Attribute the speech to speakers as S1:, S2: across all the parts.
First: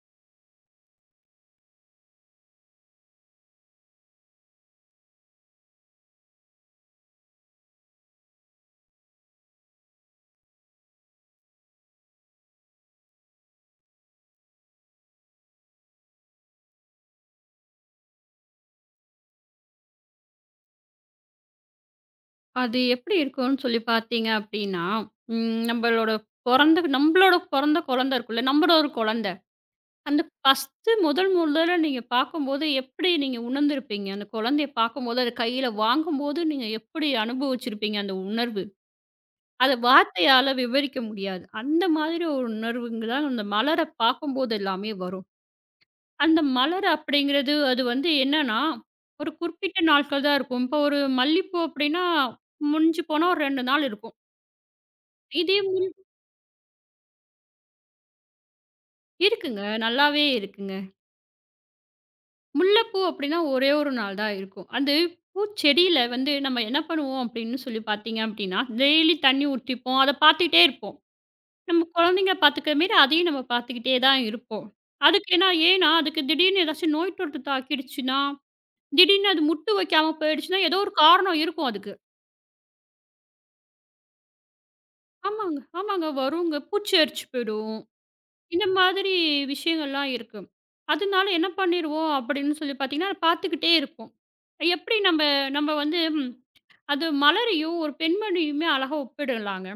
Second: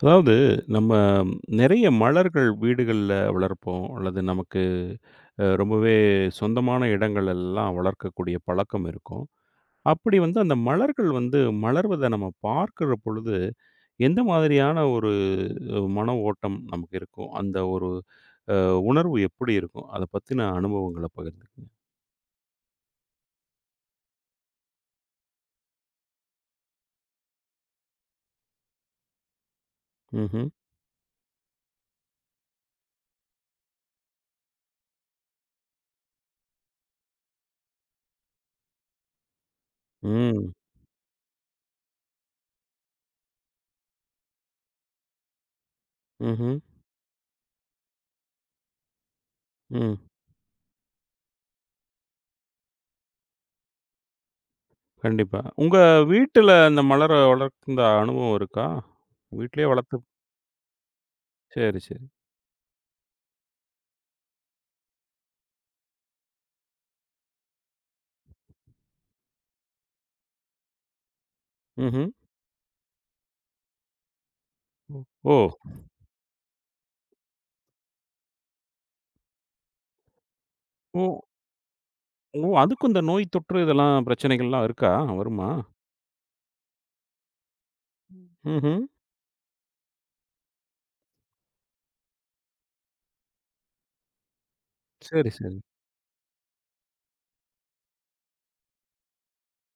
S1: அதாவது நம்ம நிறைய மலர்கள் வீடுகள்ல வளர்ப்போம். அல்லது நமக்கு ரொம்பவே சொந்தமான இடங்கள் எல்லாம் வளர்க்கக்கூடிய பழக்கம் இருக்கும். அப்படி வந்து அந்த மலர்கள் வந்து மலர்வத நம்ம பார்க்கிற பொழுது, எந்த மாதிரியான ஒரு மன ஓட்டம் நமக்கு இருக்கும்? அந்த ஒரு உணர்வு எப்படி இருக்கும்? அத பத்தின அனுபவங்கள பகிர்ந்துக்கங்க.
S2: அது எப்படி இருக்கும்னு சொல்லி பார்த்தீங்க அப்படின்னா, ம் நம்மளோட நம்மளோட பொறந்த குழந்தை இருக்குல்ல, நம்மளோட ஒரு குழந்தை. அந்த
S1: ம்ஹ்ம்.
S2: ஃபர்ஸ்ட்டு முதல் முதல்ல நீங்க பார்க்கும்போது எப்படி நீங்க உணர்ந்திருப்பீங்க? அந்த குழந்தைய பார்க்கும்போது, அத கையில வாங்கும்போது நீங்க எப்படி அனுபவிச்சிருப்பீங்க அந்த உணர்வு? அத
S1: ம்.
S2: வார்த்தையால விவரிக்க முடியாது. அந்த மாதிரி ஒரு உணர்வுங்க தான் அந்த மலர பார்க்கும்போது எல்லாமே வரும். அந்த
S1: ம்ஹ்ம்.
S2: மலர் அப்படிங்கிறது அது வந்து என்னன்னா, ஒரு குறிப்பிட்ட
S1: ம்.
S2: நாட்கள் தான் இருக்கும். இப்போ ஒரு மல்லிப்பூ அப்படின்னா முடிஞ்சு போனா ஒரு 2 நாள் இருக்கும்.
S1: கண்டிப்பா.
S2: இதே
S1: உங்க வீட்டுல அந்த மலர வளர்ந்த அனுபவம் இருக்கா?
S2: இருக்குங்க.
S1: வீட்லயே வளர்த்து
S2: நல்லாவே இருக்குங்க.
S1: சரி, சரி.
S2: முல்லைப்பூ அப்படின்னா ஒரே 1 நாள் தான் இருக்கும். அது பூச்செடியில வந்து நம்ம என்ன பண்ணுவோம் அப்படின்னு சொல்லி பார்த்தீங்க அப்படின்னா, டெய்லி தண்ணி ஊத்திப்போம். அத பார்த்துக்கிட்டே இருப்போம். நம்ம
S1: ம்ஹ்ம்.
S2: குழந்தைங்கள பார்த்துக்கிற மாரி அதையும் நம்ம பார்த்துக்கிட்டே தான் இருப்போம். அதுக்கு
S1: ஓ!
S2: ஏன்னா ஏன்னா அதுக்கு திடீர்னு ஏதாச்சும் நோய் தொற்று தாக்கிடுச்சுன்னா, திடீர்னு அது முட்டு வைக்காம போயிடுச்சுன்னா, ஏதோ ஒரு
S1: ஓ!
S2: காரணம் இருக்கும் அதுக்கு.
S1: ஓ! அதுக்கும் இந்த நோய் தொற்று இதெல்லாம் பிரச்சனைகள்லாம் இருக்கா? வருமா?
S2: ஆமாங்க, ஆமாங்க. வருங்க. பூச்சி அரிச்சு போயிடும். இந்த
S1: ம்ஹ்ம்.
S2: மாதிரி விஷயங்கள்லாம் இருக்கு. அதனால என்ன பண்ணிருவோம் அப்படின்னு சொல்லி பார்த்தீங்கன்னா, பார்த்துக்கிட்டே இருப்போம். எப்படி நம்ப
S1: சரி, சரி.
S2: நம்ப வந்து அது மலரையும் ஒரு பெண்மணியுமே அழகா ஒப்பிடலாங்க.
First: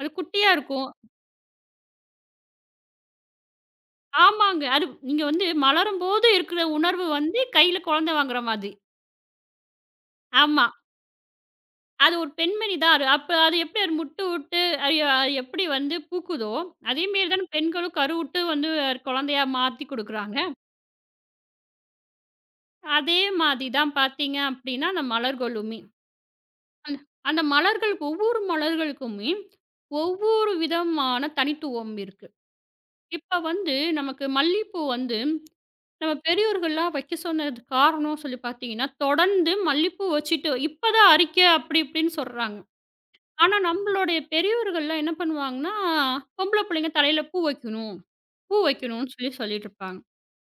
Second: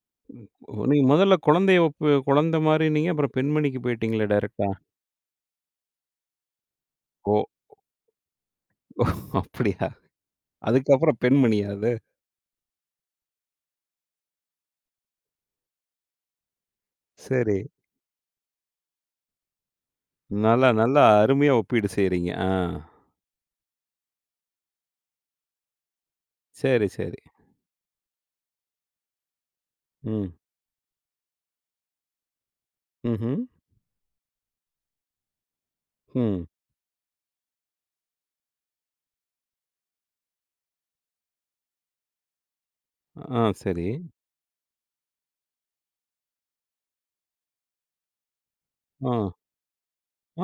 S2: அது குட்டியா
S1: ஓ!
S2: இருக்கும்.
S1: நீங்க முதல்ல குழந்தைய ஒப்பு குழந்தை மாறினீங்க. அப்புறம் பெண்மணிக்கு போயிட்டீங்களே
S2: ஆமாங்க.
S1: டைரக்ட்டா.
S2: அது நீங்க வந்து மலரும்போது இருக்கிற உணர்வு
S1: ஓ!
S2: வந்து கையில குழந்தை வாங்குற மாதிரி.
S1: ஓ அப்படியா?
S2: ஆமா.
S1: அதுக்கப்புறம் பெண்மணியா அது?
S2: அது ஒரு பெண்மணி தான் அது. அப்ப அது எப்படி அது முட்டு விட்டு அது அது எப்படி வந்து பூக்குதோ, அதே மாரி தான
S1: சரி.
S2: பெண்களும் கருவுட்டு வந்து குழந்தையா மாத்தி குடுக்குறாங்க.
S1: நல்லா, நல்லா அருமையா ஒப்பீடு செய்றீங்க. ஆ.
S2: அதே மாதிரி தான் பார்த்தீங்க அப்படின்னா, அந்த மலர்களுமே.
S1: சரி,
S2: அந்த
S1: சரி.
S2: அந்த மலர்கள் ஒவ்வொரு மலர்களுக்குமே
S1: ம்.
S2: ஒவ்வொரு விதமான தனித்துவம் இருக்கு.
S1: ம்ஹ்ம்.
S2: இப்ப வந்து நமக்கு மல்லிப்பூ வந்து நம்ம
S1: ம்.
S2: பெரியோர்கள்லாம் வைக்க சொன்னது காரணம் சொல்லி பார்த்தீங்கன்னா, தொடர்ந்து மல்லிப்பூ வச்சுட்டு இப்பதான் அரிக்க அப்படி இப்படின்னு சொல்றாங்க.
S1: ஆ
S2: ஆனா
S1: சரி.
S2: நம்மளுடைய பெரியோர்கள்லாம் என்ன பண்ணுவாங்கன்னா, பொம்பள பிள்ளைங்க தலையில பூ வைக்கணும், பூ வைக்கணும்னு
S1: ஆ.
S2: சொல்லி சொல்லிட்டு இருப்பாங்க.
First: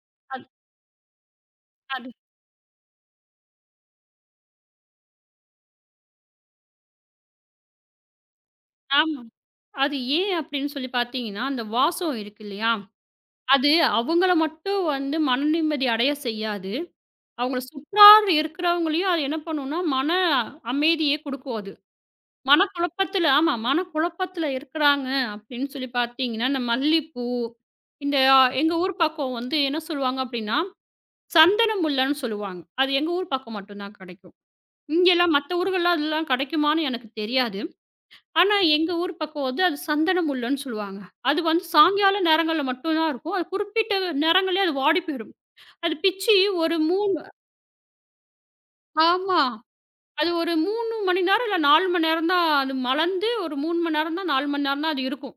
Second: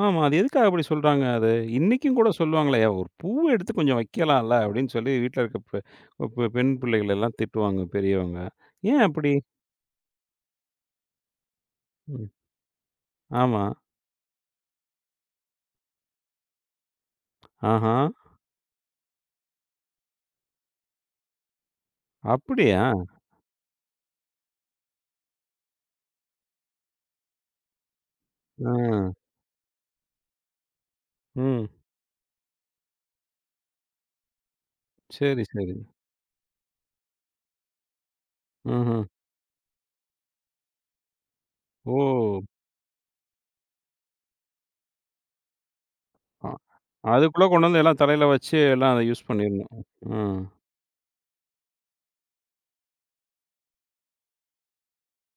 S1: ஆமா. அது
S2: அது
S1: எதுக்காக அப்படி சொல்றாங்க? அது
S2: அது
S1: இன்னைக்கும் கூட சொல்லுவாங்களே, "ஒரு பூவ எடுத்து கொஞ்சம் வைக்கலாம்ல" அப்படின்னு சொல்லி வீட்ல இருக்க பெ பெ பெண் பிள்ளைகள் எல்லாம் திட்டுவாங்க பெரியவங்க. ஏன்
S2: ஆமா.
S1: அப்படி?
S2: அது ஏன் அப்படின்னு சொல்லி பார்த்தீங்கன்னா, அந்த வாசம்
S1: ம்.
S2: இருக்கு இல்லையா?
S1: ஆமா.
S2: அது அவங்கள மட்டும் வந்து மன நிம்மதி அடைய செய்யாது. அவங்கள
S1: ஆஹா.
S2: சுற்றார் இருக்கிறவங்களையும் அது என்ன பண்ணும்னா, மன அமைதிய குடுக்கும் அது.
S1: அப்படியா?
S2: மனக்குழப்பத்தில ஆமா மனக்குழப்பத்தில இருக்கிறாங்க அப்படின்னு சொல்லி பார்த்தீங்கன்னா, இந்த மல்லிப்பூ, இந்த
S1: ஆ.
S2: எங்க ஊர் பக்கம் வந்து என்ன சொல்லுவாங்க அப்படின்னா,
S1: ம்.
S2: சந்தன முல்லன்னு சொல்லுவாங்க. அது எங்க ஊர் பக்கம் மட்டும் தான் கெடைக்கும். இங்கலாம்
S1: சரி,
S2: மத்த
S1: சரி.
S2: ஊர்கள்லாம் அதெல்லாம் கெடைக்குமான்னு எனக்கு தெரியாது. ஆனா எங்க
S1: ம்ஹ்ம்.
S2: ஊர் பக்கம் வந்து அது சந்தன முல்லுன்னு சொல்லுவாங்க. அது வந்து
S1: ஓ!
S2: சாயங்கால நேரங்கள்ல மட்டும் தான் இருக்கும். அது குறிப்பிட்ட நேரங்களே அது வாடி போயிடும். அது பிச்சு
S1: அ
S2: ஒரு 3
S1: அதுக்குள்ள கொண்டு வந்து எல்லாம் தலையில வச்சு எல்லாம் அத யூஸ்
S2: ஆமா.
S1: பண்ணிரணும்.
S2: அது
S1: ம்.
S2: ஒரு 3 மணி நேரம், இல்ல 4 மணி நேரம் தான் அது மலர்ந்து ஒரு 3 மணி நேரம் தான் 4 மணி நேரம் தான் அது இருக்கும்.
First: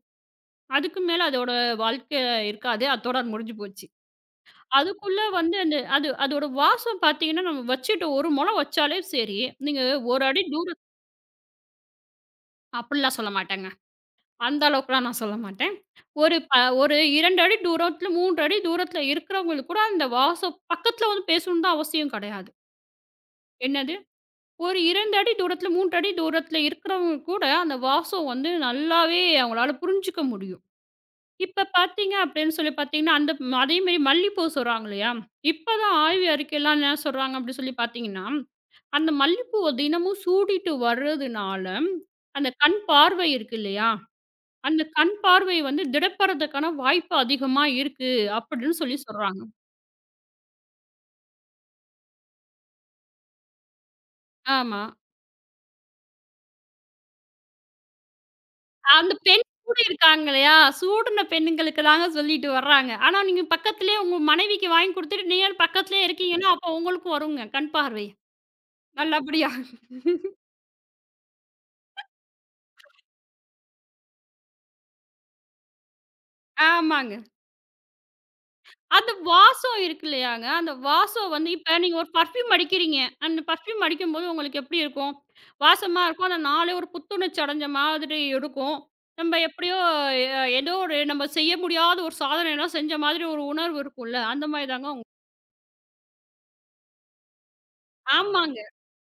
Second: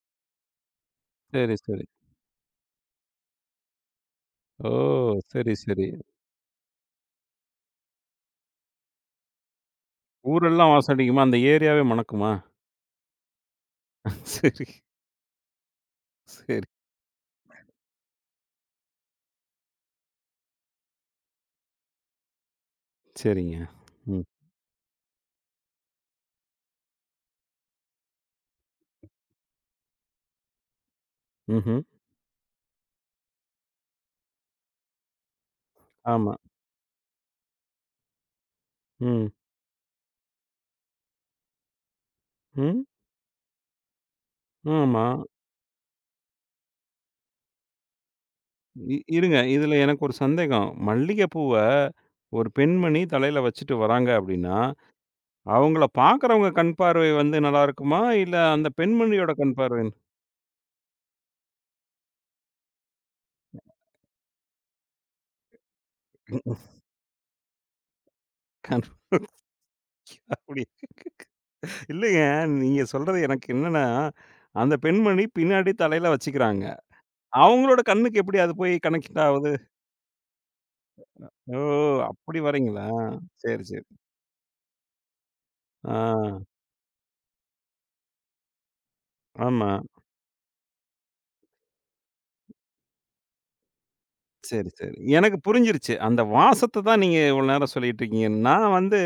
S2: அதுக்கு மேல அதோட
S1: சரி, சரி.
S2: வாழ்க்கை இருக்காது. அத்தோட அது முடிஞ்சு போச்சு.
S1: ஓ!
S2: அதுக்குள்ள
S1: சரி,
S2: வந்து அந்த
S1: சரி.
S2: அது அதோட வாசம் பார்த்தீங்கன்னா, நம்ம வச்சுட்டு 1 மொழம் வச்சாலே சரி, நீங்க 1 அடி
S1: ஊரெல்லாம்
S2: தூரம்
S1: வாசம் அடிக்குமா? அந்த ஏரியாவே மணக்குமா?
S2: அப்படிலாம் சொல்ல மாட்டேங்க. அந்த
S1: சரி,
S2: அளவுக்குலாம் நான் சொல்ல மாட்டேன். ஒரு ப
S1: சரி.
S2: ஒரு 2 அடி தூரத்தில, 3 அடி தூரத்தில இருக்கிறவங்களுக்கு கூட அந்த வாசம் பக்கத்தில வந்து பேசணும்னு தான் அவசியம் கிடையாது.
S1: சரிங்க.
S2: என்ன
S1: ம்.
S2: ஒரு 2 அடி தூரத்தில, 3 அடி தூரத்தில இருக்கிறவங்க கூட, அந்த வாசம் வந்து நல்லாவே அவங்களால புரிஞ்சுக்க முடியும். இப்ப
S1: ம்ஹ்ம்.
S2: பார்த்தீங்க அப்படின்னு சொல்லி பார்த்தீங்கன்னா, அதேமாரி மல்லிப்பூ சொல்றாங்க இல்லையா? இப்பதான் ஆய்வு
S1: ஆமா.
S2: அறிக்கைலாம் என்ன சொல்றாங்க அப்படின்னு சொல்லி பார்த்தீங்கன்னா, அந்த
S1: ம்.
S2: மல்லிப்பூவ தினமும் சூடிட்டு வர்றதுனால, அந்த கண்
S1: ம்.
S2: பார்வை இருக்கு இல்லையா? அந்த
S1: ஆமா.
S2: கண் பார்வை வந்து திடப்படுறதுக்கான வாய்ப்பு அதிகமா இருக்கு அப்படின்னு சொல்லி
S1: இருங்க.
S2: சொல்றாங்க.
S1: இதுல எனக்கு ஒரு சந்தேகம். மல்லிகைப்பூவ ஒரு பெண்மணி தலையில வச்சுட்டு வராங்க அப்படின்னா,
S2: ஆமா.
S1: அவங்கள பார்க்கிறவங்க கண் பார்வை வந்து நல்லா இருக்குமா? இல்ல அந்த
S2: அந்த
S1: பெண்மணியோட
S2: பெண்
S1: கண்
S2: கூட
S1: பார்வை
S2: இருக்காங்க இல்லையா? சூடுன பெண்ணுங்களுக்கு தாங்க சொல்லிட்டு வர்றாங்க. ஆனா நீங்க பக்கத்திலேயே உங்க மனைவிக்கு வாங்கி குடுத்துட்டு நீங்க பக்கத்திலேயே இருக்கீங்கன்னா, அப்போ உங்களுக்கு வருங்க கண் பார்வை.
S1: கண்
S2: நல்லபடியா.
S1: அப்படி இல்லைங்க. நீங்க சொல்றது எனக்கு என்னன்னா, அந்த பெண்மணி பின்னாடி தலையில வச்சுக்கிறாங்க.
S2: ஆமாங்க.
S1: அவங்களோட கண்ணுக்கு எப்படி அது போய்
S2: அந்த
S1: கனெக்ட் ஆவுது?
S2: வாசம் இருக்கு இல்லையாங்க? அந்த வாசம் வந்து
S1: ஓ!
S2: இப்ப நீங்க ஒரு
S1: அப்படி
S2: பெர்ஃப்யூம்
S1: வர்றீங்களா?
S2: அடிக்கிறீங்க. அந்த
S1: சரி, சரி.
S2: பெர்ஃப்யூம் அடிக்கும்போது உங்களுக்கு எப்படி இருக்கும்? வாசமா இருக்கும்.
S1: ஆ.
S2: அந்த நாளே ஒரு புத்துணர்ச்சி அடைஞ்ச மாதிரி இருக்கும். நம்ம
S1: ஆமா.
S2: எப்படியோ ஏதோ ஒரு நம்ம செய்ய முடியாத ஒரு சாதனைலாம் செஞ்ச மாதிரி ஒரு உணர்வு இருக்கும்ல. அந்த மாரி
S1: சரி,
S2: தாங்க
S1: சரி.
S2: உங்க
S1: எனக்கு புரிஞ்சிருச்சு. அந்த வாசத்த தான் நீங்க இவ்வளோ நேரம் சொல்லிட்டு இருக்கீங்க.
S2: ஆமாங்க.
S1: நான் வந்து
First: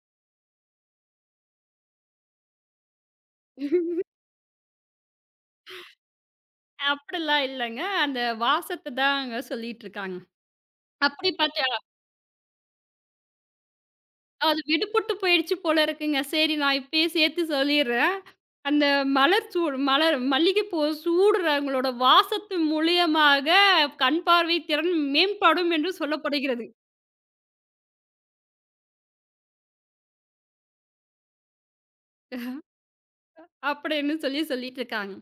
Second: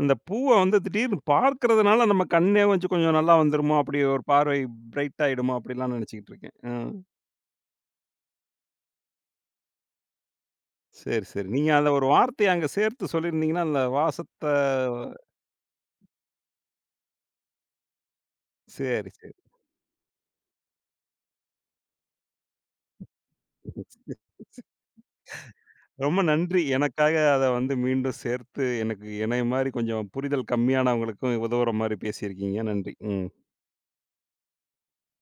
S1: அந்த பூவ வந்து திடீர்னு பார்க்கிறதுனால நம்ம கண்ணே கொஞ்சம் கொஞ்சம் நல்லா வந்துருமோ! அப்படி ஒரு பார்வை பிரைட் ஆயிடுமோ! அப்படிலாம் நினச்சுக்கிட்டு இருக்கேன். ம்.
S2: அப்படிலாம் இல்லங்க. அந்த வாசத்த தாங்க சொல்லிட்டுருக்காங்க.
S1: சரி,
S2: அப்படி
S1: சரி.
S2: பார்த்தா
S1: நீங்க அந்த ஒரு வார்த்தைய அங்க சேர்த்து சொல்லியிருந்தீங்கன்னா, அந்த வாசத்த
S2: அது விடுபட்டு போயிடுச்சு போல இருக்குங்க. சரி, நான் இப்பயே சேர்த்து சொல்லிர்றேன். அந்த
S1: சரி, சரி.
S2: மலர் சூடு மலர் மல்லிகைப்பூ சூடுறவங்களோட வாசத்து மூலியமாக கண் பார்வை திறன் மேம்படும் என்று
S1: ரொம்ப நன்றி.
S2: சொல்லப்படுகிறது.
S1: எனக்காக அத வந்து மீண்டும் சேர்த்து எனக்கு என்னைய மாரி கொஞ்சம் புரிதல் கம்மியானவங்களுக்கும் உதவுற மாரி பேசியிருக்கீங்க. நன்றி. ம்.
S2: அப்படின்னு சொல்லி சொல்லிட்டுருக்காங்க.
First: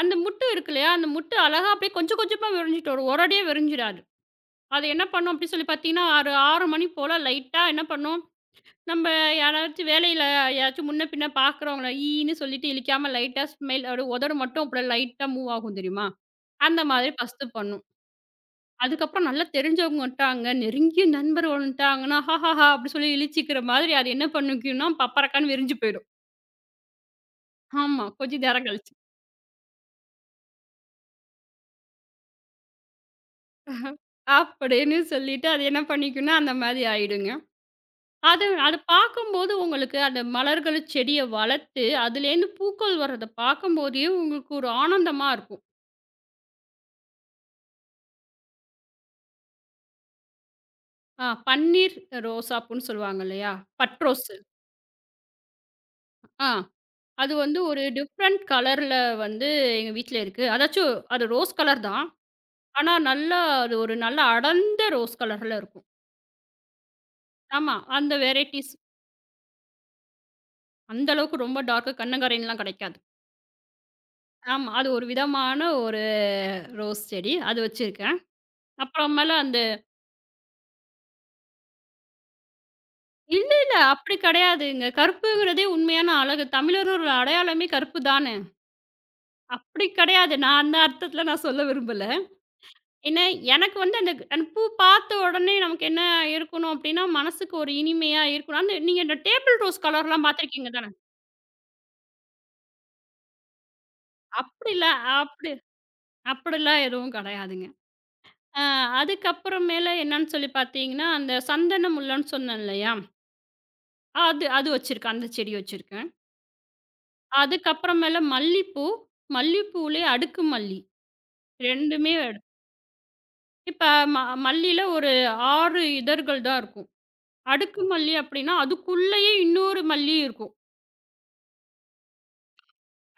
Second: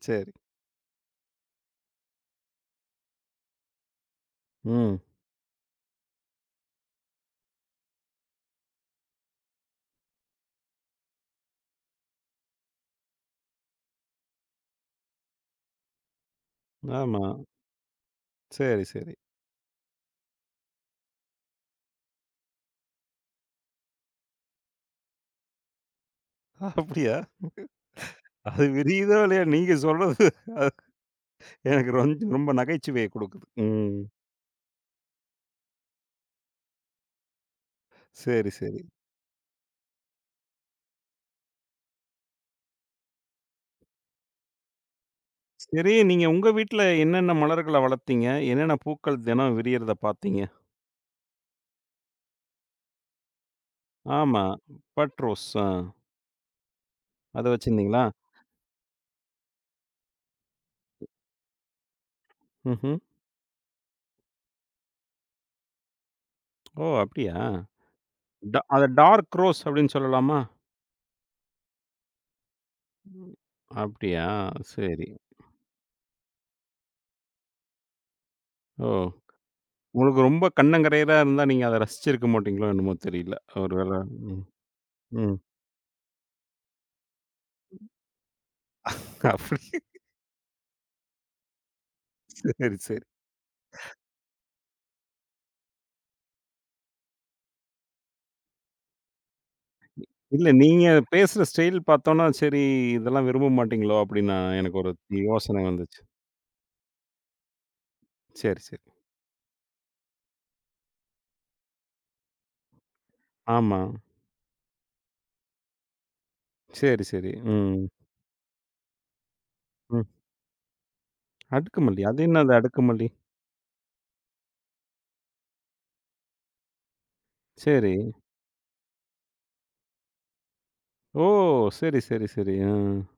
S2: அந்த
S1: சரி.
S2: முட்டு இருக்கு இல்லையா? அந்த முட்டு அழகா அப்படியே கொஞ்சம் கொஞ்சமா விரிஞ்சிட்டு வரும். ஒரடியா விரிஞ்சிடாது. அது
S1: ம்.
S2: என்ன பண்ணும் அப்படி சொல்லி பார்த்தீங்கன்னா, ஒரு 6 மணி போல லைட்டா என்ன பண்ணும்? நம்ம யாராச்சும் வேலையில யாராச்சும் முன்ன பின்ன பார்க்குறவங்கள ஈன்னு சொல்லிட்டு இழுக்காம லைட்டா ஸ்மெல் அப்படியே உதடு மட்டும் அப்படியே லைட்டா மூவ் ஆகும் தெரியுமா? அந்த மாதிரி
S1: ஆமா.
S2: ஃபர்ஸ்ட்டு பண்ணும்.
S1: சரி, சரி.
S2: அதுக்கப்புறம் நல்லா தெரிஞ்சவங்க வந்துட்டாங்க, நெருங்கிய நண்பர் வந்துட்டாங்கன்னா, ஹஹஹா! அப்படி சொல்லி இழிச்சிக்கிற மாதிரி அது என்ன பண்ணிக்கும்னா, பப்பரக்கான்னு விரிஞ்சு போயிடும்.
S1: அப்படியா?
S2: ஆமா, கொஞ்சம்
S1: அது
S2: நேரம் கழிச்சு.
S1: விரியுதோ இல்லையோ, நீங்க சொல்றது எனக்கு ரொம்ப நகைச்சுவையை குடுக்குது. ம்.
S2: அப்படின்னு சொல்லிட்டு அது என்ன பண்ணிக்கும்னா, அந்த மாதிரி ஆயிடுங்க. அது
S1: சரி,
S2: அது
S1: சரி.
S2: பார்க்கும்போது உங்களுக்கு அந்த மலர்கள், செடிய வளர்த்து அதுலேருந்து பூக்கள் வர்றத பார்க்கும்போதே உங்களுக்கு ஒரு ஆனந்தமா இருக்கும்.
S1: சரி, நீங்க உங்க வீட்ல என்னென்ன மலர்கள வளர்த்தீங்க? என்னென்ன பூக்கள் தினம் விரியறத பார்த்தீங்க?
S2: பன்னீர் ரோசாப்பூன்னு சொல்லுவாங்க இல்லையா? But rose.
S1: ஆமா. But rose. ஆ.
S2: ஆ அது
S1: அத
S2: வந்து ஒரு
S1: வச்சிருந்தீங்களா?
S2: டிஃப்ரெண்ட் கலர்ல வந்து எங்க வீட்ல இருக்கு. அதாச்சும் அது ரோஸ் கலர் தான். ஆனா
S1: ம்ஹ்ம்.
S2: நல்லா அது ஒரு நல்ல அடர்ந்த ரோஸ் கலர்ல இருக்கும்.
S1: ஓ! அப்படியா?
S2: ஆமா. அந்த வெரைட்டீஸ்.
S1: அத டார்க் ரோஸ் அப்படின்னு சொல்லலாமா?
S2: அந்த அளவுக்கு ரொம்ப டார்க்கு கண்ணங்கரைன்லாம் கிடைக்காது.
S1: ம். அப்படியா?
S2: ஆமா. அது ஒரு
S1: சரி.
S2: விதமான ஒரு ரோஸ் செடி. அது வச்சிருக்கேன்.
S1: ஓ!
S2: அப்புறமேல அந்த
S1: உங்களுக்கு ரொம்ப கண்ணங்கரையரா இருந்தா, நீங்க அத ரசிச்சிருக்க மாட்டீங்களோ என்னமோ தெரியல.
S2: இல்ல, இல்ல.
S1: ஒருவேள
S2: அப்படி
S1: ம்.
S2: கிடையாதுங்க.
S1: ம்.
S2: கருப்புங்கிறதே உண்மையான அழகு. தமிழரோட அடையாளமே கருப்பு தானே!
S1: அப்படி
S2: அப்படி கிடையாது. நான் அந்த அர்த்தத்தில நான் சொல்ல விரும்பல.
S1: சரி, சரி.
S2: என்ன எனக்கு வந்து அந்த அந்த பூ பார்த்த உடனே நமக்கு என்ன இருக்கணும் அப்டின்னா, மனசுக்கு ஒரு இனிமையா இருக்கணும். அந்த நீங்க இந்த டேபிள் ரோஸ் கலர்லாம்
S1: இல்ல
S2: பார்த்துருக்கீங்க
S1: நீங்க
S2: தானே?
S1: பேசுற ஸ்டைல் பார்த்தோன்னா, சரி இதெல்லாம் விரும்ப மாட்டீங்களோ! அப்டின்னு நான் எனக்கு ஒரு
S2: அப்படிலாம் அப்படி
S1: யோசனை வந்துச்சு.
S2: அப்படிலாம் எதுவும் கெடையாதுங்க.
S1: சரி,
S2: அ
S1: சரி.
S2: அதுக்கப்புறம் மேல என்னன்னு சொல்லி பார்த்தீங்கன்னா, அந்த சந்தன முல்லன்னு சொன்னேன் இல்லையா?
S1: ஆமா.
S2: அது அது வச்சிருக்கேன். அந்த செடி வச்சிருக்கேன்.
S1: சரி, சரி. ம்.
S2: அதுக்கப்புறமேல மல்லிப்பூ,
S1: ம்.
S2: மல்லிப்பூலயே அடுக்கு மல்லி.
S1: அடுக்குமல்லி.
S2: 2மே
S1: அது என்னது அடுக்குமல்லி?
S2: இப்ப ம மல்லியில ஒரு 6 இதழ்கள் தான் இருக்கும். அடுக்கு
S1: சரி.
S2: மல்லி அப்படின்னா, அதுக்குள்ளேயே இன்னொரு மல்லி இருக்கும்.
S1: ஓ! சரி, சரி, சரி. ஆ.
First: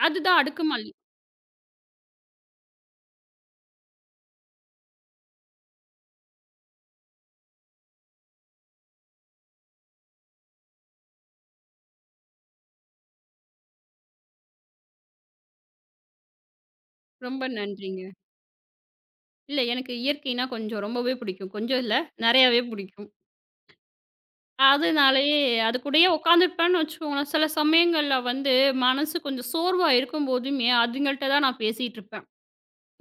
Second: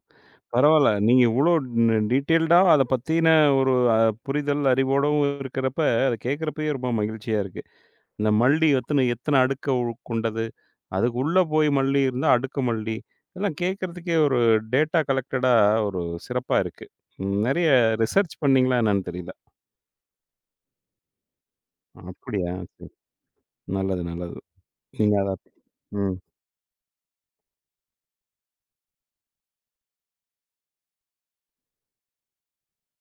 S2: அதுதான்
S1: பரவால்ல.
S2: அடுக்குமாலி.
S1: நீங்க இவ்ளோ டீட்டெயில்டா அத பத்தின ஒரு புரிதல், அறிவோடவும் இருக்கிறப்ப, அத கேட்கிறப்பயே ரொம்ப மகிழ்ச்சியா இருக்கு. இந்த மல்லி எத்தன எத்தன அடுக்க கொண்டது? அதுக்கு உள்ள போய் மல்லி இருந்தா, அடுக்கு மல்லி. இதெல்லாம் கேட்கறதுக்கே ஒரு டேட்டா கலெக்டடா ஒரு சிறப்பா இருக்கு.
S2: ரொம்ப
S1: நெறைய
S2: நன்றிங்க.
S1: ரிசர்ச் பண்ணீங்களா என்னன்னு தெரியல.
S2: இல்ல எனக்கு இயற்கைனா கொஞ்சம் ரொம்பவே பிடிக்கும். கொஞ்சம் இல்ல,
S1: அப்படியா?
S2: நெறையாவே
S1: சரி.
S2: பிடிக்கும்.
S1: நல்லது, நல்லது. நீங்க அத
S2: அதனாலயே அது கூடயே
S1: ம்.
S2: உட்காந்துருப்பேன்னு வச்சுக்கோங்களேன், சில சமயங்கள்ல வந்து மனசு கொஞ்சம் சோர்வா இருக்கும்போதுமே, அதுங்கள்ட்ட தான் நான் பேசிட்டு இருப்பேன்.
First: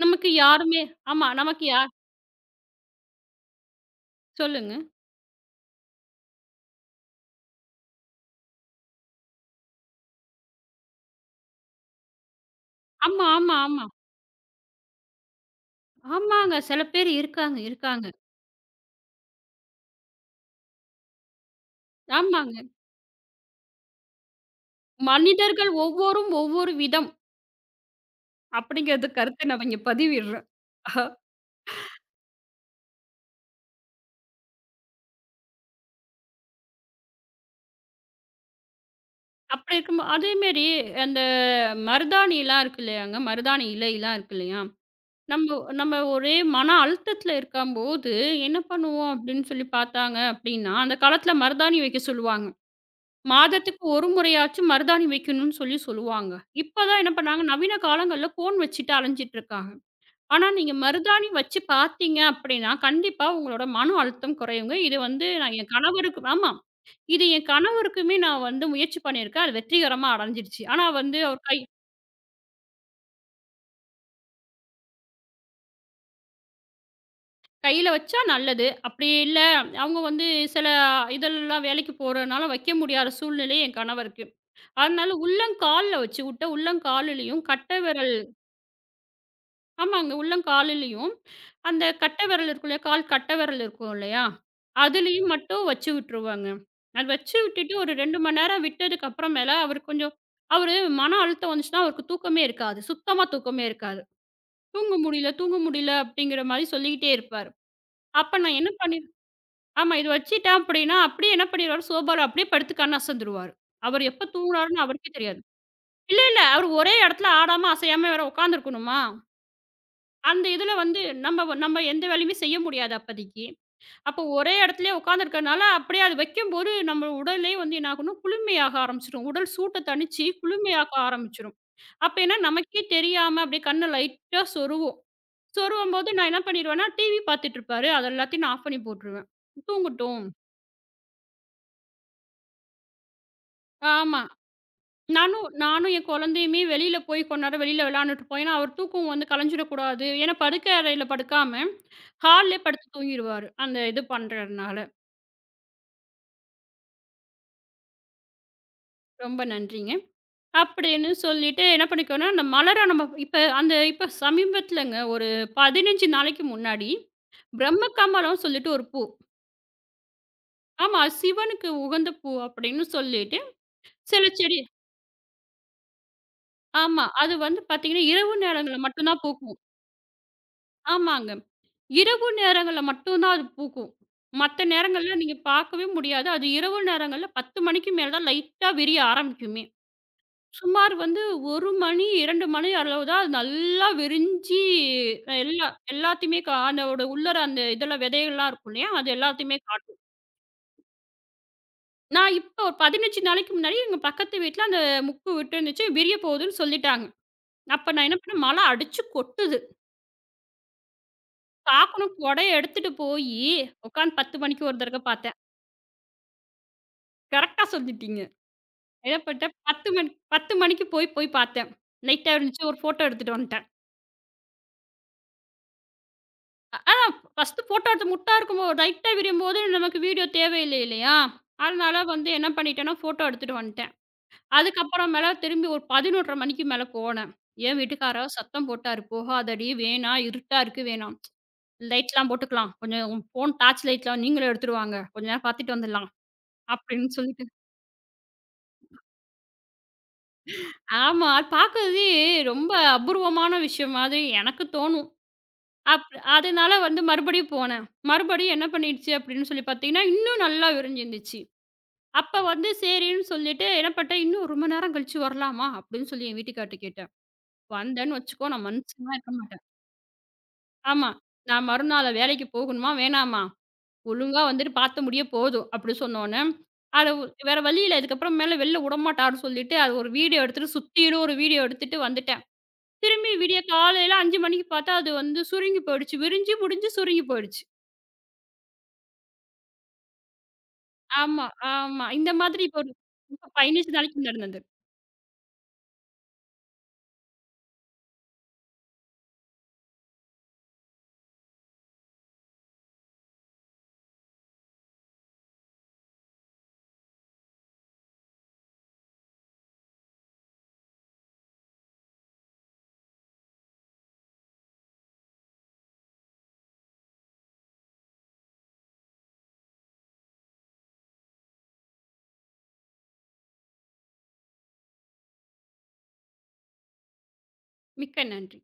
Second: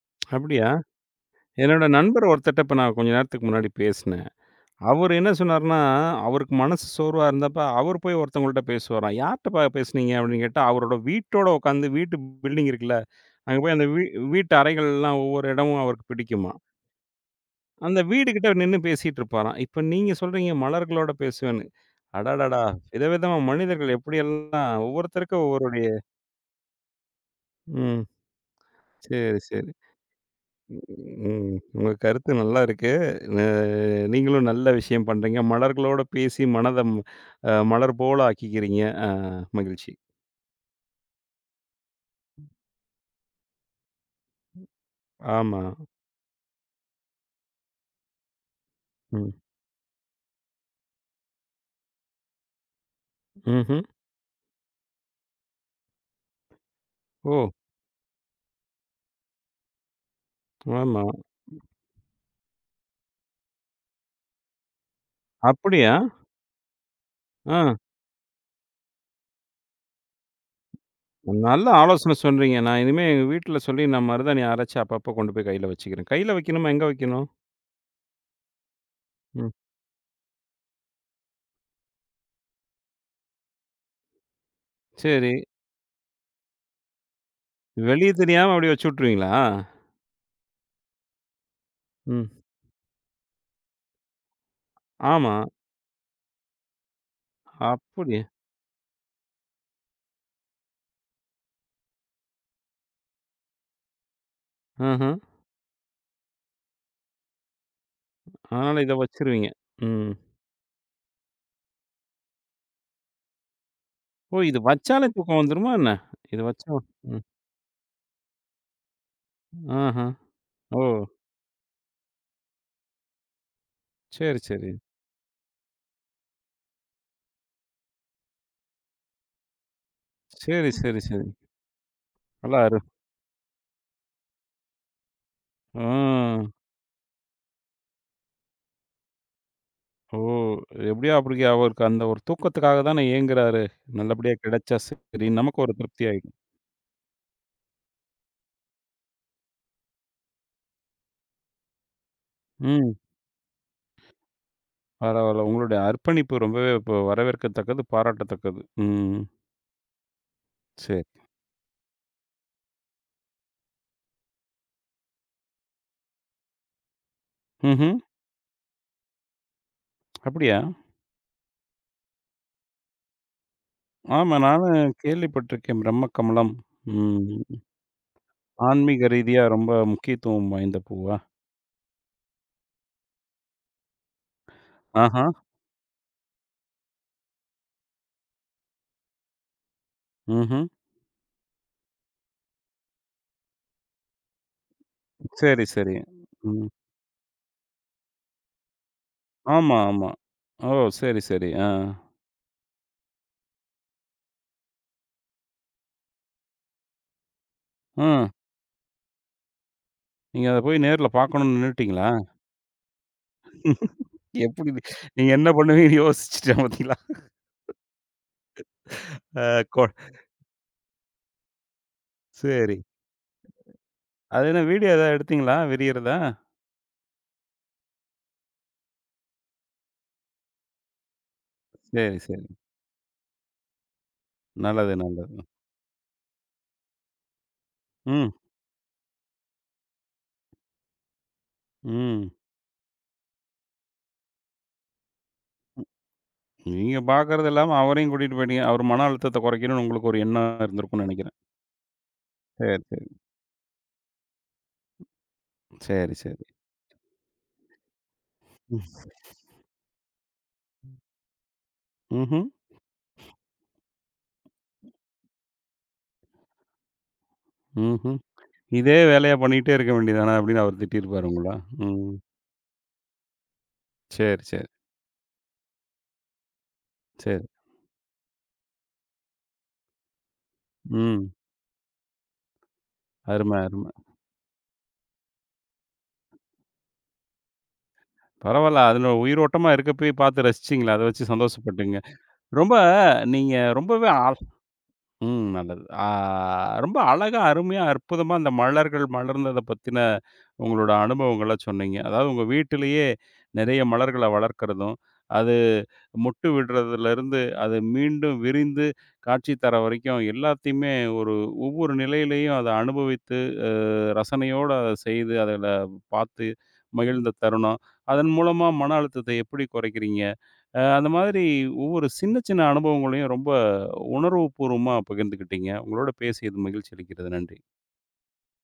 S2: நமக்கு
S1: அப்படியா?
S2: யாருமே ஆமா, நமக்கு
S1: என்னோட
S2: யார்
S1: நண்பர் ஒருத்தர்ட்ட இப்ப நான் கொஞ்ச நேரத்துக்கு முன்னாடி பேசினேன்.
S2: சொல்லுங்க.
S1: அவரு என்ன சொன்னாருன்னா, அவருக்கு மனசு சோர்வா இருந்தப்ப அவரு போய் ஒருத்தவங்கள்ட்ட பேசுவாராம். "யார்ட்டப்பா பேசுனீங்க?" அப்படின்னு கேட்டா, அவரோட வீட்டோட உட்காந்து வீட்டு பில்டிங் இருக்குல்ல,
S2: ஆமா, ஆமா,
S1: அங்க போய்
S2: ஆமா.
S1: அந்த வீட்டு அறைகள்லாம் ஒவ்வொரு இடமும் அவருக்கு பிடிக்குமாம்.
S2: ஆமாங்க. சில பேர் இருக்காங்க,
S1: அந்த
S2: இருக்காங்க.
S1: வீடு கிட்ட நின்னு பேசிட்டு இருப்பாராம். இப்ப நீங்க சொல்றீங்க மலர்களோட பேசுவேன்னு.
S2: ஆமாங்க.
S1: அடடடா! விதவிதமா மனிதர்கள் எப்படியெல்லாம் ஒவ்வொருத்தருக்கும்
S2: மனிதர்கள்
S1: ஒவ்வொருடைய
S2: ஒவ்வொரும் ஒவ்வொரு விதம்
S1: ம்.
S2: அப்படிங்கிறது
S1: சரி,
S2: கருத்து நம்ம
S1: சரி.
S2: இங்க பதிவிடுறோம்.
S1: ம். உங்க கருத்து நல்லா இருக்கு. அ நீங்களும் நல்ல விஷயம் பண்றீங்க. மலர்களோட பேசி மனத ம் அ மலர் போல ஆக்கிக்கிறீங்க. அ
S2: அப்படி
S1: மகிழ்ச்சி.
S2: இருக்கும் அதேமாரி அந்த மருதாணிலாம் இருக்கு இல்லையாங்க, மருதாணி இலைலாம் இருக்கு இல்லையா? நம்ம
S1: ஆமா.
S2: நம்ம ஒரே மன அழுத்தத்தில இருக்கம்போது என்ன பண்ணுவோம்
S1: ம்.
S2: அப்படின்னு சொல்லி பார்த்தாங்க அப்படின்னா, அந்த காலத்தில மருதாணி வைக்க சொல்லுவாங்க.
S1: ம்ஹ்ம்.
S2: மாதத்துக்கு ஒரு முறையாச்சும் மருதாணி வைக்கணும்னு சொல்லி சொல்லுவாங்க. இப்ப தான் என்ன பண்ணாங்க,
S1: ஓ!
S2: நவீன காலங்கள்ல ஃபோன் வச்சுட்டு அலைஞ்சிட்டு இருக்காங்க. ஆனா, நீங்க
S1: ஆமா.
S2: மருதாணி வச்சு பார்த்தீங்க அப்படின்னா, கண்டிப்பா உங்களோட மன அழுத்தம் குறையுங்க. இது வந்து நான் என்
S1: அப்படியா?
S2: கணவருக்கு ஆமா. இது என்
S1: ஆ.
S2: கணவருக்குமே நான் வந்து முயற்சி பண்ணியிருக்கேன். அது வெற்றிகரமா அடைஞ்சிடுச்சு. ஆனா வந்து அவர் கை
S1: நல்ல ஆலோசனை சொல்றீங்க. நான் இனிமே எங்க வீட்ல சொல்லி நான் மருதாணி அரைச்சு அப்பப்போ கொண்டு போய் கையில வச்சுக்கிறேன். கையில வைக்கணுமா? எங்க வைக்கணும்?
S2: கையில வச்சா நல்லது. அப்படி இல்ல,
S1: ம்.
S2: அவங்க வந்து சில இதெல்லாம் வேலைக்கு போறதுனால வைக்க முடியாத சூழ்நிலை என் கணவருக்கு. அதனால
S1: சரி.
S2: உள்ளங்கால்ல வச்சு விட்டு, உள்ளங்கால்லையும் கட்டை
S1: வெளிய
S2: விரல்
S1: தெரியாம அப்படி வச்சு விட்டுருவீங்களா?
S2: ஆமாங்க. உள்ளங்கால்லிலயும் அந்த கட்டை
S1: ம்.
S2: விரல் இருக்கும் இல்லையா? கால் கட்டை விரல் இருக்கும் இல்லையா? அதுலயும்
S1: ஆமா.
S2: மட்டும் வச்சு விட்டுருவாங்க. அது வச்சு விட்டுட்டு ஒரு 2
S1: அப்படியா?
S2: மணி நேரம் விட்டதுக்கு அப்புறமேல அவரு கொஞ்சம் அவரு மன அழுத்தம் வந்துச்சுன்னா, அவருக்கு தூக்கமே இருக்காது. சுத்தமா தூக்கமே இருக்காது. "தூங்க
S1: ம்ஹ்ம்.
S2: முடியல, தூங்க முடியல" அப்படிங்கிற மாரி சொல்லிக்கிட்டே இருப்பாரு. அப்ப நான் என்ன
S1: அதனால இத
S2: பண்ணி
S1: வச்சுருவீங்க.
S2: ஆமா. இது
S1: ம்.
S2: வச்சுட்டேன் அப்படின்னா, அப்படியே என்ன பண்ணிருவாரு, சோபால அப்படியே படுத்து கண்ணு அசந்துருவாரு. அவரு எப்ப
S1: ஓ! இது
S2: தூங்குனாருன்னு
S1: வச்சாலே
S2: அவருக்கே
S1: தூக்கம்
S2: தெரியாது.
S1: வந்துருமா என்ன?
S2: இல்ல, இல்ல.
S1: இது
S2: அவரு
S1: வச்சா
S2: ஒரே
S1: ம்.
S2: இடத்துல ஆடாம, அசையாம வேற உட்காந்துருக்கணுமா?
S1: ஆஹ.
S2: அந்த இதுல
S1: ஓ!
S2: வந்து நம்ம வ நம்ம எந்த வேலையுமே செய்ய முடியாது அப்பதைக்கு. அப்போ
S1: சரி,
S2: ஒரே
S1: சரி.
S2: இடத்துலயே உட்காந்துருக்கனால, அப்படியே அது வைக்கும்போது நம்ம உடலே வந்து என்ன ஆகும்னா, குளுமையாக ஆரம்பிச்சுரும். உடல் சூட்ட தணிச்சு
S1: சரி,
S2: குளுமையாக
S1: சரி, சரி.
S2: ஆரம்பிச்சுரும். அப்ப ஏன்னா
S1: நல்லா அரு
S2: நமக்கே தெரியாம அப்படியே கண்ண லைட்டா சொருவும். சொருவும்போது நான் என்ன
S1: ம்.
S2: பண்ணிருவேன்னா, டிவி பார்த்துட்டு இருப்பாரு. அது எல்லாத்தையும் நான் ஆஃப் பண்ணி போட்டுருவேன்.
S1: ஓ!
S2: தூங்கட்டும்.
S1: எப்படியோ அப்படி அவருக்கு அந்த ஒரு தூக்கத்துக்காக தானே ஏங்குறாரு.
S2: ஆமா.
S1: நல்லபடியா கிடைச்சா சரி.
S2: நானும்
S1: நமக்கு ஒரு
S2: நானும்
S1: திருப்தி
S2: என்
S1: ஆயிடும்.
S2: குழந்தையுமே வெளியில போய் கொஞ்ச நேரம் வெளியில விளையாண்டுட்டு இருப்போம். ஏன்னா அவர் தூக்கம் வந்து கலைஞ்சிடக்கூடாது. ஏன்னா படுக்கை அறையில படுக்காம, ஹால்லே படுத்து
S1: ம்.
S2: தூங்கிருவாரு. அந்த இது பண்றதுனால.
S1: பரவால்ல. உங்களுடைய அர்ப்பணிப்பு ரொம்பவே இப்போ வரவேற்கத்தக்கது, பாராட்டத்தக்கது. ம்.
S2: ரொம்ப நன்றிங்க.
S1: சரி.
S2: அப்படின்னு சொல்லிட்டு என்ன பண்ணிக்கோன்னா, அந்த மலர நம்ம இப்ப சமீபத்துலங்க ஒரு 15 நாளைக்கு முன்னாடி, பிரம்ம
S1: ம்ஹ்ம்.
S2: கமலம் சொல்லிட்டு ஒரு பூ.
S1: அப்படியா?
S2: ஆமா, அது சிவனுக்கு உகந்த பூ அப்படின்னு சொல்லிட்டு சில
S1: ஆமா.
S2: செடி
S1: நானும் கேள்விப்பட்டிருக்கேன். பிரம்ம கமலம்.
S2: ஆமா. அது
S1: ம்.
S2: வந்து பார்த்தீங்கன்னா, இரவு நேரங்கள்ல
S1: ஆன்மீக
S2: மட்டும் தான்
S1: ரீதியா
S2: பூக்கும்.
S1: ரொம்ப முக்கியத்துவம் வாய்ந்த பூவா?
S2: ஆமாங்க. இரவு நேரங்கள்ல மட்டும் தான் அது பூக்கும். மத்த நேரங்கள்ல
S1: ஆஹா.
S2: நீங்க பார்க்கவே முடியாது. அது இரவு நேரங்கள்ல 10 மணிக்கு மேல தான் லைட்டா விரிய ஆரம்பிக்குமே!
S1: ம்ஹ்ம்.
S2: சுமார் வந்து 1 மணி, 2 மணி அளவு தான் அது நல்லா விரிஞ்சு
S1: சரி,
S2: எல்லா
S1: சரி.
S2: எல்லாத்தையுமே கா
S1: ம்.
S2: அதோட உள்ளார அந்த இதுல விதைகள்லாம் இருக்கும் இல்லையா? அது எல்லாத்தையுமே
S1: ஆமா,
S2: காட்டும்.
S1: ஆமா. ஓ! சரி, சரி. ஆ.
S2: நான் இப்போ ஒரு 15 நாளைக்கு முன்னாடி எங்க பக்கத்து வீட்ல அந்த முக்கு விட்டுருந்துச்சு, விரிய போகுதுன்னு சொல்லிட்டாங்க. அப்ப நான் என்ன
S1: ம்.
S2: பண்ணேன், மழை அடிச்சு கொட்டுது.
S1: நீங்க அத போய் நேர்ல பார்க்கணும்னு நின்னுட்டீங்களா?
S2: பார்க்கணும் கொடைய எடுத்துட்டு போயி உட்காந்து 10
S1: எப்படி
S2: மணிக்கு ஒரு
S1: நீ-
S2: தடவை
S1: நீங்க
S2: பார்த்தேன்.
S1: என்ன பண்ணுவீங்கன்னு யோசிச்சுட்டேன் பார்த்தீங்களா?
S2: கரெக்ட்டா சொல்லிட்டீங்க. என்ன
S1: அ
S2: பண்ணிட்டேன்,
S1: கொ
S2: 10 மணிக்கு போய் போய் பார்த்தேன். லைட்டா இருந்துச்சு.
S1: சரி.
S2: ஒரு ஃபோட்டோ எடுத்துட்டு வந்துட்டேன்.
S1: அது என்ன வீடியோ எதாவது எடுத்தீங்களா? விரியறதா?
S2: ஆனா ஃபர்ஸ்ட்டு ஃபோட்டோ எடுத்து முட்டா இருக்கும்போது லைட்டா விரியும்போது நமக்கு வீடியோ தேவையில்லை இல்லையா? அதனால
S1: சரி,
S2: வந்து
S1: சரி.
S2: என்ன பண்ணிட்டேன்னா, ஃபோட்டோ எடுத்துட்டு வந்துட்டேன்.
S1: நல்லது,
S2: அதுக்கப்புறம் மேல
S1: நல்லது.
S2: திரும்பி ஒரு 11:30 மணிக்கு மேல போனேன். என்
S1: ம்,
S2: வீட்டுக்காரர் சத்தம் போட்டாரு, "போகாதடி! வேணாம். இருட்டா இருக்கு. வேணாம்.
S1: ம்.
S2: லைட்லாம் போட்டுக்கலாம். கொஞ்சம் உன் ஃபோன் டார்ச் லைட்லாம் நீங்களும் எடுத்துட்டு வாங்க. கொஞ்ச நேரம் பார்த்துட்டு வந்துடலாம்."
S1: நீங்க
S2: அப்படின்னு சொல்லிட்டு
S1: பார்க்கறது இல்லாம அவரையும் கூட்டிட்டு போயிட்டீங்க. அவர் மன அழுத்தத்த குறைக்கணும்னு உங்களுக்கு ஒரு எண்ணம் இருந்திருக்கும்னு
S2: ஆமா.
S1: நெனைக்கிறேன்.
S2: அது பார்க்கறதே ரொம்ப
S1: சரி, சரி.
S2: அபூர்வமான விஷயம் மாதிரி எனக்கு தோணும். அப்
S1: சரி, சரி.
S2: அதனால வந்து மறுபடியும் போனேன். மறுபடியும் என்ன
S1: ம்.
S2: பண்ணிடுச்சு அப்படின்னு சொல்லி பார்த்தீங்கன்னா, இன்னும் நல்லா விரிஞ்சிருந்துச்சு. அப்ப
S1: ம்ஹ்ம்.
S2: வந்து சரின்னு சொல்லிட்டு என்ன பண்ணிட்டேன், "இன்னும் ரொம்ப நேரம் கழிச்சு வரலாமா?" அப்படின்னு சொல்லி என் வீட்டுக்கார்ட்ட கேட்டேன். வந்தேன்னு
S1: ம்ஹ்ம்.
S2: வச்சுக்கோ, நான்
S1: இதே
S2: மனுஷனா இருக்க
S1: வேலையா
S2: மாட்டேன்.
S1: பண்ணிட்டே இருக்க வேண்டியதானே அப்படின்னு அவர்
S2: ஆமா.
S1: திட்டியிருப்பாரு உங்களா?
S2: "நான் மறுநாள்
S1: ம்.
S2: வேலைக்கு போகணுமா, வேணாமா? ஒழுங்கா
S1: சரி, சரி,
S2: வந்துட்டு பார்த்து முடிய போதும்." அப்படி சொன்னோன்னே, அத ஒ
S1: சரி.
S2: வேற வழி இல்ல. இதுக்கப்புறம் மேல வெளில விடமாட்டாருன்னு சொல்லிட்டு, அது ஒரு வீடியோ எடுத்துட்டு, சுத்திலும்
S1: ம்.
S2: ஒரு வீடியோ எடுத்துட்டு வந்துட்டேன். திரும்பி
S1: அரும,
S2: விடிய
S1: அரும.
S2: காலையில 5 மணிக்கு பார்த்தா, அது வந்து சுருங்கி போயிடுச்சு. விரிஞ்சு, முடிஞ்சு சுருங்கி போயிடுச்சு.
S1: பரவால்ல. அதுல உயிரோட்டமா இருக்கப்பயே பார்த்து ரசிச்சீங்களே! அத வச்சு
S2: ஆமா,
S1: சந்தோஷப்பட்டுங்க.
S2: ஆமா. இந்த மாதிரி
S1: ரொம்ப
S2: இப்போ ஒரு
S1: நீங்க
S2: 15
S1: ரொம்பவே
S2: நாளைக்கு நடந்தது.
S1: ம். நல்லது. ஆ ரொம்ப அழகா, அருமையா, அற்புதமா அந்த மலர்கள் மலர்ந்தத பத்தின உங்களோட அனுபவங்கள சொன்னீங்க. அதாவது உங்க வீட்டிலேயே நெறைய மலர்கள வளர்க்கிறதும், அது மொட்டு விடுறதுலருந்து, அது மீண்டும் விரிந்து காட்சி தர வரைக்கும் எல்லாத்தையுமே ஒரு ஒவ்வொரு நிலையிலேயும் அத அனுபவித்து, அ ரசனையோட அத செய்து, அதுல பார்த்து மகிழ்ந்த தருணம், அதன் மூலமா மன அழுத்தத்த எப்படி குறைக்கிறீங்க? அந்த மாதிரி ஒவ்வொரு சின்ன, சின்ன அனுபவங்களையும் ரொம்ப உணர்வுபூர்வமா பகிர்ந்துக்கிட்டீங்க. உங்களோட பேசியது மகிழ்ச்சி அளிக்கிறது. நன்றி.
S2: மிக்க நன்றி.